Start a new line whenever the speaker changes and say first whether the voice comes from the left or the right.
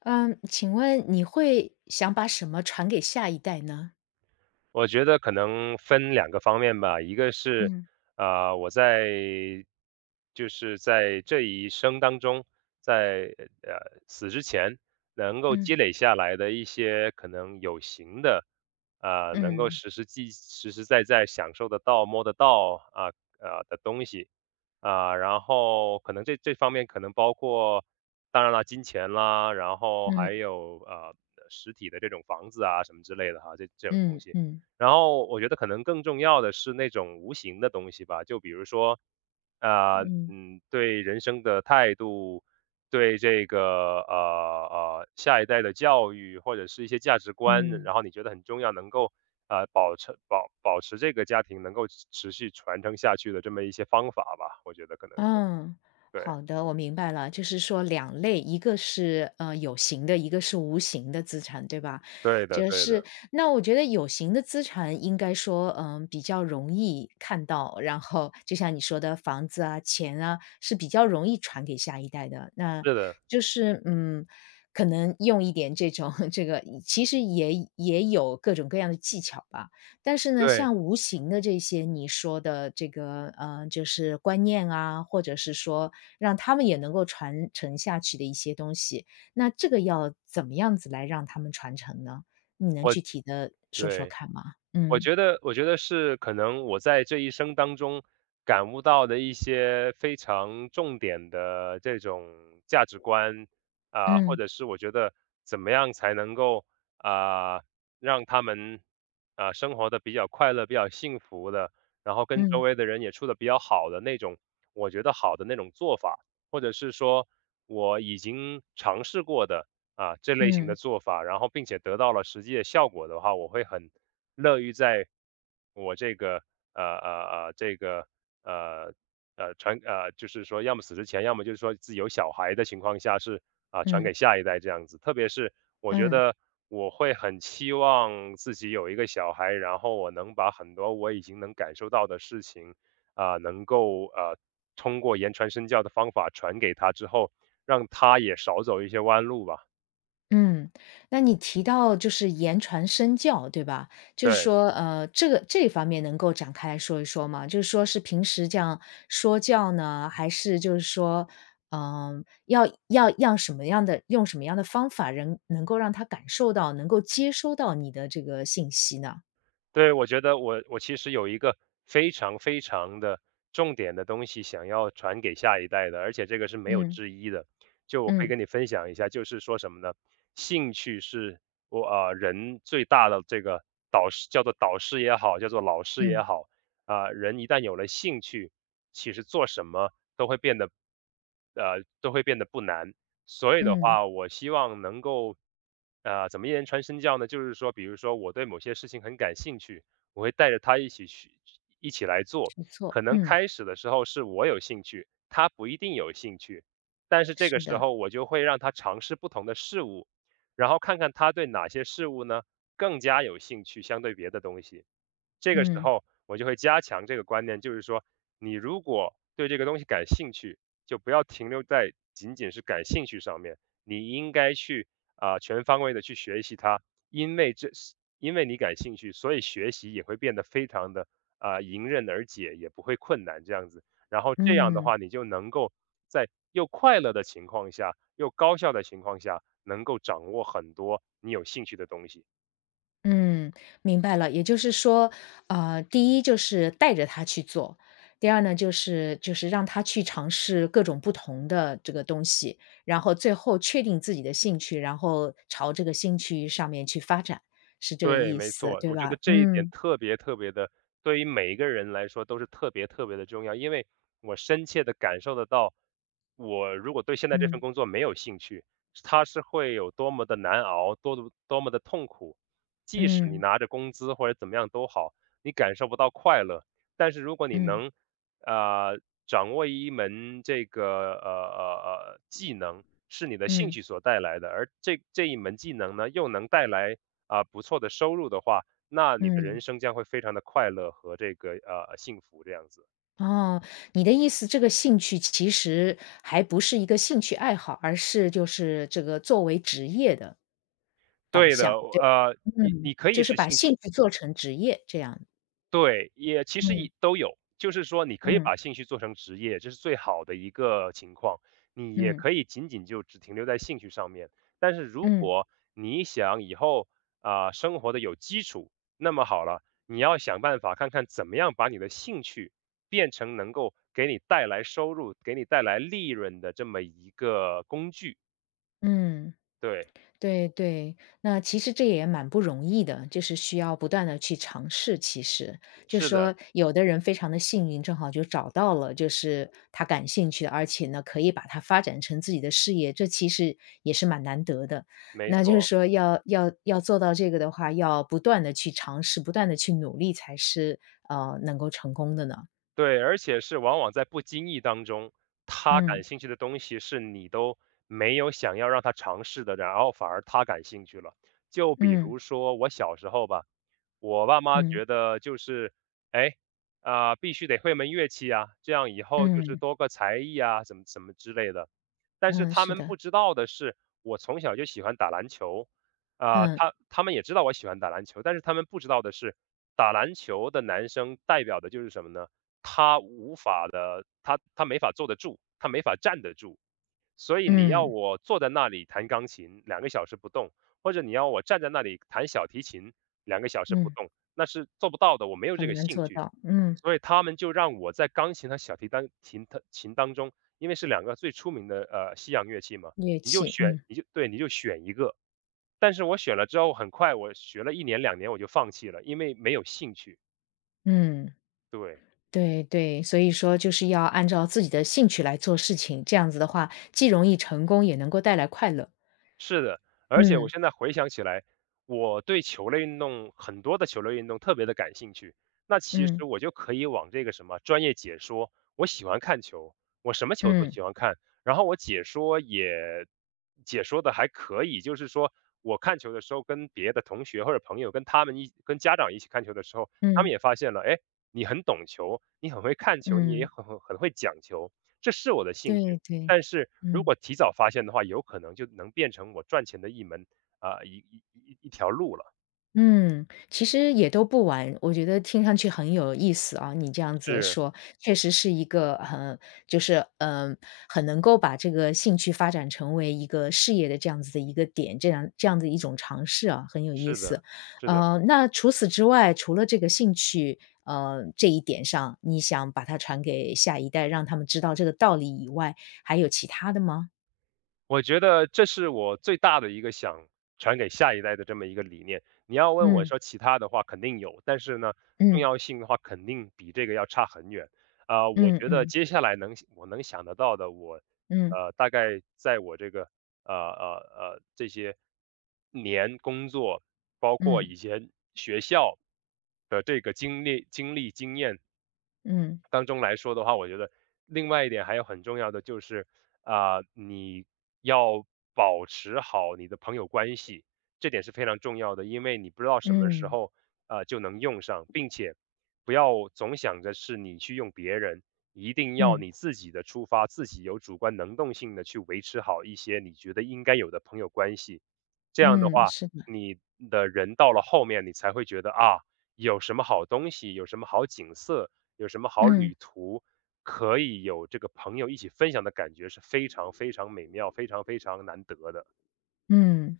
left: 嗯，请问你会想把什么传给下一代呢？
right: 我觉得可能分两个方面吧，一个是，
left: 嗯
right: 我在在这一生当中，在死之前能够
left: 嗯。
right: 积累下来的一些可能有形的，能够
left: 嗯
right: 实实在在享受得到、摸得到啊的东西，啊、然后可能这方面可能包括，当然了，金钱啦，然后
left: 嗯
right: 还有实体的这种房子啊什么之类的哈，这种
left: 嗯
right: 东
left: 嗯
right: 西。
left: 嗯
right: 然后我觉得可能更重要的是那种无形的东西吧，就比如说，
left: 嗯嗯
right: 对人生的态度，对这个呃下一代的教育或者是一些价值观，
left: 嗯
right: 然后你觉得很重要，能够保持保持这个家庭能够持续传承下去的这么一些方法吧，我觉得可能是
left: 嗯，
right: 对。
left: 好的，我明白了，就是说两类，一个是有形的，一个是无形的资产，对吧？
right: 对的，
left: 就
right: 对的，
left: 是那我觉得有形的资产应该说，嗯，比较容易看到，然后就像你说的，房子啊、钱啊，是比较容易传给下一代的。那
right: 是的，
left: 就是可能用一点这种 这个，其实也有各种各样的技巧吧。但是呢，
right: 对。
left: 像无形的这些你说的这个，就是观念啊，或者是说让他们也能够传承下去的一些东西，那这个要怎么样子来让他们传承呢？你能
right: 我
left: 具体的说说
right: 对，
left: 看吗？
right: 我
left: 嗯，
right: 觉得我觉得是可能我在这一生当中感悟到的一些非常重点的这种价值观，啊、或
left: 嗯，
right: 者是我觉得怎么样才能够啊、让他们啊、生活的比较快乐、比较幸福的，然后跟周
left: 嗯，
right: 围的人也处的比较好的那种，我觉得好的那种做法，或者是说我已经尝试过的啊、这类型
left: 嗯，
right: 的做法，然后并且得到了实际的效果的话，我会很乐于在我这个呃呃这个呃就是说，要么死之前，要么就是说自己有小孩的情况下是啊、传
left: 嗯，嗯
right: 给下一代这样子。特别是我觉
left: 嗯。
right: 得我会很期望自己有一个小孩，然后我能把很多我已经能感受到的事情啊、能够通过言传身教的方法传给他之后，让他也少走一些弯路吧。
left: 嗯，那你提到就是言传身教，对吧？就是
right: 对，
left: 说，这个这一方面能够展开来说一说吗？就是说是平时这样说教呢，还是就是说，要什么样的，用什么样的方法，人能够让他感受到，能够接收到你的这个信息呢？
right: 对，我觉得我其实有一个非常非常的重点的东西想要传给下一代的，而且这个是没有
left: 嗯
right: 之一的。就我可以
left: 嗯
right: 跟你分享一下，就是说什么呢？兴趣是我啊、人最大的这个导师，叫做导师也好，叫做老师也
left: 嗯
right: 好，啊、人一旦有了兴趣，其实做什么都会变得，都会变得不难。所以的
left: 嗯，
right: 话，我希望能够，怎么一人穿身教呢？就是说，比如说我对某些事情很感兴趣，我会带着他一起去，一起来做。
left: 没错，
right: 可能
left: 嗯，
right: 开始的时候是我有兴趣，他不一定有兴趣，但是这个
left: 是
right: 时
left: 的，
right: 候我就会让他尝试不同的事物，然后看看他对哪些事物呢更加有兴趣，相对别的东西。这个时
left: 嗯
right: 候我就会加强这个观念，就是说，你如果对这个东西感兴趣，就不要停留在仅仅是感兴趣上面，你应该去啊、全方位的去学习它，因为这是因为你感兴趣，所以学习也会变得非常的啊、迎刃而解，也不会困难这样子。然后这样的
left: 嗯。
right: 话，你就能够在又快乐的情况下，又高效的情况下，能够掌握很多你有兴趣的东西。
left: 嗯，明白了。也就是说，第一就是带着他去做，第二呢，就是让他去尝试各种不同的这个东西，然后最后确定自己的兴趣，然后朝这个兴趣上面去发展，是这个
right: 对，
left: 意
right: 没
left: 思，
right: 错，
left: 对
right: 我觉
left: 吧？
right: 得这一点
left: 嗯
right: 特别特别的，对于每一个人来说都是特别特别的重要。因为我深切的感受得到，我如果对现在这份
left: 嗯
right: 工作没有兴趣，它是会有多么的难熬，多么多么的痛苦。即使你
left: 嗯
right: 拿着工资或者怎么样都好，你感受不到快乐。但是如果你
left: 嗯
right: 能，呃，掌握一门这个技能，是你的兴
left: 嗯
right: 趣所带来的，而这一门技能呢，又能带来啊、不错的收入的话，那你的
left: 嗯。
right: 人生将会非常的快乐和这个幸福这样子。
left: 哦，你的意思，这个兴趣其实还不是一个兴趣爱好，而是就是这个作为职业的导
right: 对的，
left: 向。
right: 你
left: 嗯，
right: 你可
left: 就
right: 以
left: 是
right: 是
left: 把
right: 兴
left: 兴
right: 趣。
left: 趣做成职业这样。
right: 对，也其实
left: 嗯，
right: 也都有，就是说你可以
left: 嗯，
right: 把兴趣做成职业，这是最好的一个情况。你也
left: 嗯，
right: 可以仅仅就只停留在兴趣上面，但是如
left: 嗯，
right: 果你想以后啊、生活的有基础，那么好了，你要想办法看看怎么样把你的兴趣变成能够给你带来收入、给你带来利润的这么一个工具。
left: 嗯，
right: 对，
left: 对对。那其实这也蛮不容易的，就是需要不断的去尝试其实。就是
right: 是的，
left: 说有的人非常的幸运，正好就找到了就是他感兴趣的，而且呢，可以把它发展成自己的事业，这其实也是蛮难得的。
right: 没
left: 那就是
right: 错。
left: 说要做到这个的话，要不断的去尝试，不断的去努力才是，能够成功的呢。
right: 对，而且是往往在不经意当中，他感
left: 嗯，
right: 兴趣的东西是你都没有想要让他尝试的，然后反而他感兴趣了。就比
left: 嗯，
right: 如说我小时候吧，我爸妈
left: 嗯。
right: 觉得就是，哎，啊、必须得会门乐器啊，这样以后就是
left: 嗯，
right: 多个才艺啊，怎么怎么之类的。但是
left: 嗯，
right: 他
left: 是
right: 们
left: 的，
right: 不知道的是，我从小就喜欢打篮球，啊、
left: 嗯，
right: 他们也知道我喜欢打篮球，但是他们不知道的是，打篮球的男生代表的就是什么呢？他无法的，他没法坐得住，他没法站得住。所以你要
left: 嗯，
right: 我坐在那里弹钢琴两个小时不动，或者你要我站在那里弹小提琴两个小时不
left: 嗯，
right: 动，那是做不到的，我没有这
left: 很
right: 个
left: 难
right: 兴
left: 做
right: 趣。
left: 到，嗯，
right: 所以他们就让我在钢琴和小提当中，因为是两个最出名的西洋乐器嘛，
left: 乐器，嗯，
right: 你就选一个。但是我选了之后，很快我学了一年两年我就放弃了，因为没有兴趣。
left: 嗯，
right: 对。
left: 对对，所以说就是要按照自己的兴趣来做事情，这样子的话，既容易成功，也能够带来快乐。
right: 是的，而且我
left: 嗯，
right: 现在回想起来，我对球类运动很多的球类运动特别的感兴趣。那其
left: 嗯，
right: 实我就可以往这个什么专业解说，我喜欢看球，我什么球都
left: 嗯，
right: 喜欢看，然后我解说也解说的还可以，就是说我看球的时候跟别的同学或者朋友跟家长一起看球的时候，他们
left: 嗯，
right: 也发现了，哎，你很懂球，你很会看球，你也
left: 嗯，
right: 很很会讲球，这是我的兴
left: 对
right: 趣。
left: 对，
right: 但是如
left: 嗯。
right: 果提早发现的话，有可能就能变成我赚钱的一门啊、一条路了。
left: 嗯，其实也都不晚，我觉得听上去很有意思啊，你这样子
right: 是，
left: 说，确实是一个很就是很能够把这个兴趣发展成为一个事业的这样子的一个点，这样的一种尝试啊，很有意
right: 是
left: 思。
right: 的，是的。
left: 那除此之外，除了这个兴趣，这一点上，你想把它传给下一代，让他们知道这个道理以外，还有其他的吗？
right: 我觉得这是我最大的一个想传给下一代的这么一个理念。你要问我
left: 嗯
right: 说其他的话，肯定有，但是呢，重
left: 嗯
right: 要性的话肯定比这个要差很远。啊、我
left: 嗯
right: 觉得
left: 嗯
right: 接下来能我能想得到的，我
left: 嗯
right: 大概在我这个这些年工作，包括
left: 嗯
right: 以前学校的这个经验
left: 嗯
right: 当中来说的话，我觉得另外一点还有很重要的就是，啊、你要保持好你的朋友关系，这点是非常重要的，因为你不知道什么时
left: 嗯
right: 候啊，就能用上，并且不要总想着是你去用别人，一定要
left: 嗯。
right: 你自己的出发，自己有主观能动性的去维持好一些你觉得应该有的朋友关系。这样的
left: 嗯，
right: 话，
left: 是的，
right: 你的人到了后面，你才会觉得啊，有什么好东西，有什么好景色，有什么好
left: 嗯
right: 旅途，可以有这个朋友一起分享的感觉是非常非常美妙、非常非常难得的。
left: 嗯，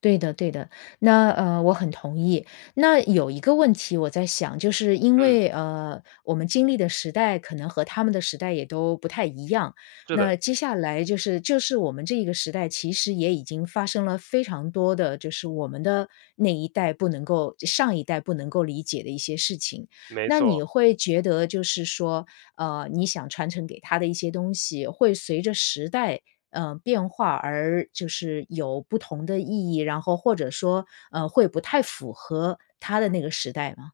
left: 对的对的。那我很同意。那有一个问题我在想，就是因
right: 嗯，
left: 为我们经历的时代可能和他们的时代也都不太一样。
right: 是的，
left: 那接下来就是我们这一个时代，其实也已经发生了非常多的，就是我们的那一代不能够上一代不能够理解的一些事情。
right: 没
left: 那你
right: 错。
left: 会觉得就是说，你想传承给他的一些东西，会随着时代，变化而就是有不同的意义，然后或者说，会不太符合他的那个时代吗？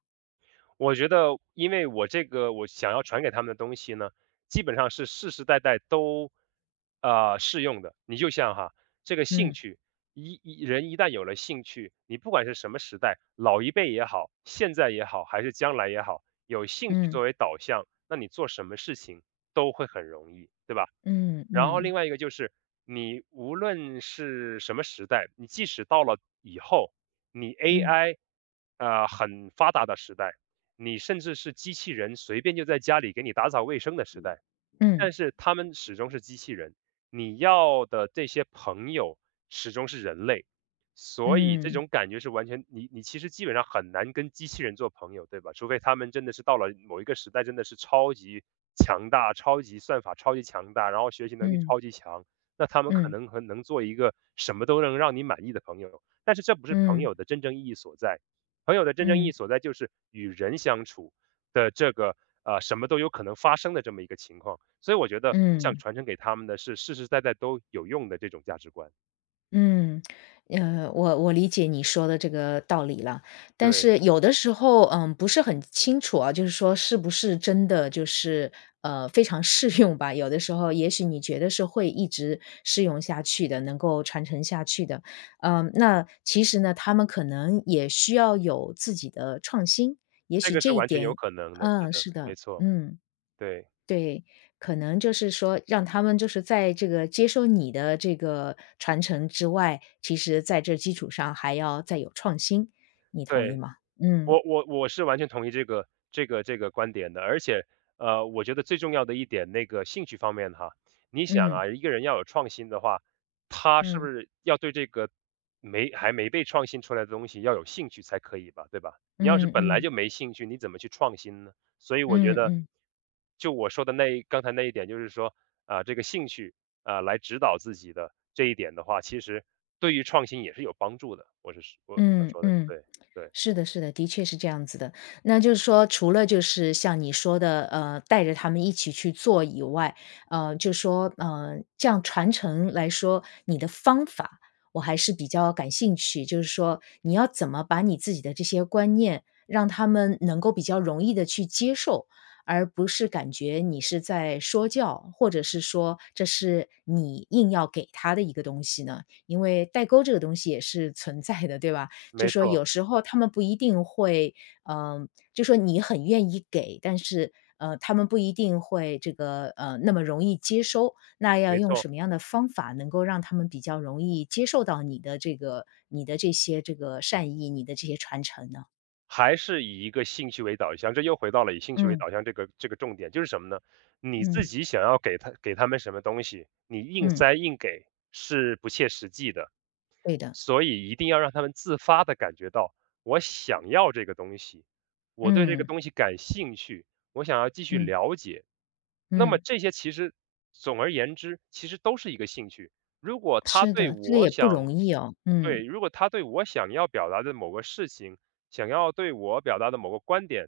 right: 我觉得，因为我这个我想要传给他们的东西呢，基本上是世世代代都啊适用的。你就像哈，这个兴
left: 嗯，
right: 趣，人一旦有了兴趣，你不管是什么时代，老一辈也好，现在也好，还是将来也好，有兴趣
left: 嗯，
right: 作为导向，那你做什么事情都会很容易，对吧？
left: 嗯，
right: 然后
left: 嗯，
right: 另外一个就是你无论是什么时代，你即使到了以后，你
left: 嗯，
right: AI 很发达的时代，你甚至是机器人随便就在家里给你打扫卫生的时代，
left: 嗯，
right: 但是他们始终是机器人，你要的这些朋友始终是人类，所以这
left: 嗯，
right: 种感觉是完全你其实基本上很难跟机器人做朋友，对吧？除非他们真的是到了某一个时代，真的是超级强大，超级算法超级强大，然后学习能力
left: 嗯，
right: 超级强，那他们可
left: 嗯，
right: 能和能做一个什么都能让你满意的朋友，但是这不是
left: 嗯，
right: 朋
left: 嗯，
right: 友的真正意义所在。朋友的真正意
left: 嗯，
right: 义
left: 嗯
right: 所在就是与人相处的这个，什么都有可能发生的这么一个情况。所以我觉得我想
left: 嗯。
right: 传承给他们的是实实在在都有用的这种价值观。
left: 嗯，我理解你说的这个道理了，但
right: 对，
left: 是有的时候，嗯，不是很清楚啊，就是说是不是真的就是非常适用吧？有的时候，也许你觉得是会一直适用下去的，能够传承下去的，嗯，那其实呢，他们可能也需要有自己的创新，也
right: 这
left: 许
right: 个
left: 这
right: 是
left: 一
right: 完全有
left: 点，
right: 可能的，是
left: 嗯，
right: 的，
left: 是的，
right: 没错，
left: 嗯。
right: 对，
left: 对，可能就是说让他们就是在这个接受你的这个传承之外，其实在这基础上还要再有创新，你同意
right: 对。
left: 吗？嗯，
right: 我是完全同意这个观点的，而且，我觉得最重要的一点，那个兴趣方面哈，你想
left: 嗯，
right: 啊，一个人要有创新的话，他是不
left: 嗯，
right: 是要对这个没还没被创新出来的东西要有兴趣才可以吧，对吧？你要是
left: 嗯，
right: 本来
left: 嗯，
right: 就没兴趣，你怎么去创新呢？所以我觉
left: 嗯，
right: 得，
left: 嗯，
right: 就我说的那一刚才那一点，就是说，啊、这个兴趣啊、来指导自己的这一点的话，其实对于创新也是有帮助的。我是我我想
left: 嗯，嗯
right: 说的，
left: 嗯。
right: 对对，
left: 是的，是的，的确是这样子的。那就是说，除了就是像你说的，带着他们一起去做以外，就说，这样传承来说，你的方法我还是比较感兴趣。就是说，你要怎么把你自己的这些观念，让他们能够比较容易的去接受，而不是感觉你是在说教，或者是说这是你硬要给他的一个东西呢？因为代沟这个东西也是存在的，对吧？就
right: 没
left: 说
right: 错。
left: 有时候他们不一定会，嗯，就说你很愿意给，但是，他们不一定会这个，那么容易接收。那要
right: 没
left: 用
right: 错，
left: 什么样的方法能够让他们比较容易接受到你的这些这个善意，你的这些传承呢？
right: 还是以一个兴趣为导向，这又回到了以兴趣为
left: 嗯，
right: 导向这个重点，就是什么呢？你自
left: 嗯，
right: 己想要给他们什么东西，你硬
left: 嗯，
right: 塞硬给是不切实际的。
left: 对的，
right: 所以一定要让他们自发的感觉到，我想要这个东西，我对这个
left: 嗯，
right: 东西感兴趣，我想要继续
left: 嗯，
right: 了解。那么
left: 嗯，
right: 这些其实总而言之，其实都是一个兴趣。如果他
left: 是
right: 对
left: 的，这个也
right: 我
left: 不
right: 想
left: 容易哦，嗯，
right: 对，如果他对我想要表达的某个事情，想要对我表达的某个观点，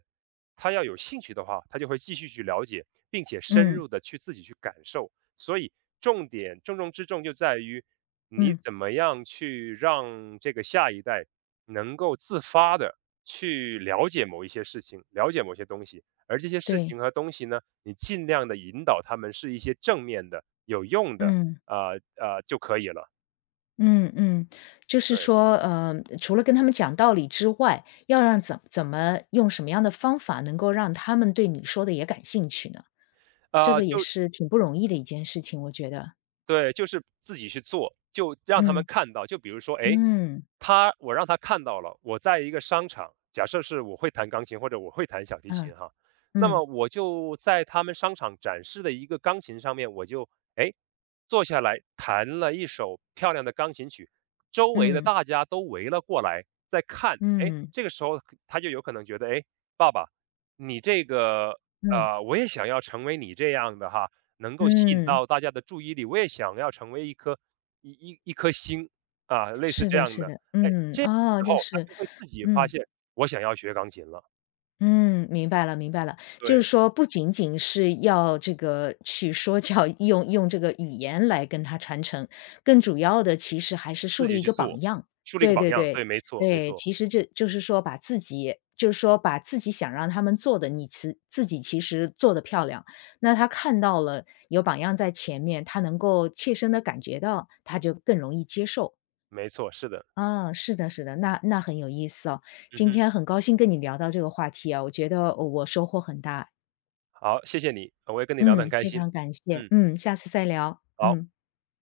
right: 他要有兴趣的话，他就会继续去了解，并且深
left: 嗯，
right: 入的去自己去感受。所以重中之重就在于你
left: 嗯，
right: 怎么样去让这个下一代能够自发的去了解某一些事情，了解某些东西，而这些事
left: 对，
right: 情和东西呢，你尽量的引导他们是一些正面的、有用的，
left: 嗯。
right: 就可以了。
left: 嗯嗯，就是
right: 对，
left: 说，除了跟他们讲道理之外，要让怎么用什么样的方法能够让他们对你说的也感兴趣呢？这
right: 呃，
left: 个也
right: 就
left: 是挺不容易的一件事情，我觉得。
right: 对，就是自己去做，就让他们
left: 嗯
right: 看到，就比如说，哎。
left: 嗯
right: 我让他看到了，我在一个商场，假设是我会弹钢琴或者我会弹小提
left: 嗯
right: 琴哈，那
left: 嗯
right: 么我就在他们商场展示的一个钢琴上面，我就哎坐下来弹了一首漂亮的钢琴曲，周围的
left: 嗯
right: 大家都围了过来在看，哎，
left: 嗯
right: 这个时候他就有可能觉得，哎，爸爸，你这个
left: 嗯嗯，
right: 我也想要成为你这样的哈，能够吸引
left: 嗯
right: 到大家的注意力，我也想要成为一颗一颗星啊，类似
left: 是
right: 这
left: 的，
right: 样
left: 是
right: 的。
left: 的，
right: 哎，
left: 嗯，
right: 这个
left: 哦，
right: 时
left: 就
right: 候他
left: 是
right: 就会自己发
left: 嗯。
right: 现，我想要学钢琴了，
left: 嗯，明白了，明白了，就是
right: 对，
left: 说不仅仅是要这个去说教，用这个语言来跟他传承，更主要的其实还是树
right: 自
left: 立
right: 己
left: 一
right: 去
left: 个
right: 做，
left: 榜样。
right: 树立一个
left: 对
right: 榜
left: 对
right: 样，
left: 对，
right: 对，没错，没
left: 对，
right: 错，
left: 其实这就是说把自己，就是说把自己想让他们做的，你其自己其实做的漂亮，那他看到了有榜样在前面，他能够切身的感觉到，他就更容易接受。
right: 没错，是的，
left: 嗯，是的，是的，那很有意思哦。
right: 嗯
left: 今
right: 哼，
left: 天很高兴跟你聊到这个话题啊，我觉得我收获很大。
right: 好，谢谢你，我也跟你聊得很
left: 嗯，
right: 开
left: 非
right: 心，
left: 常感谢。
right: 嗯，
left: 嗯，下次再聊。
right: 好。
left: 嗯。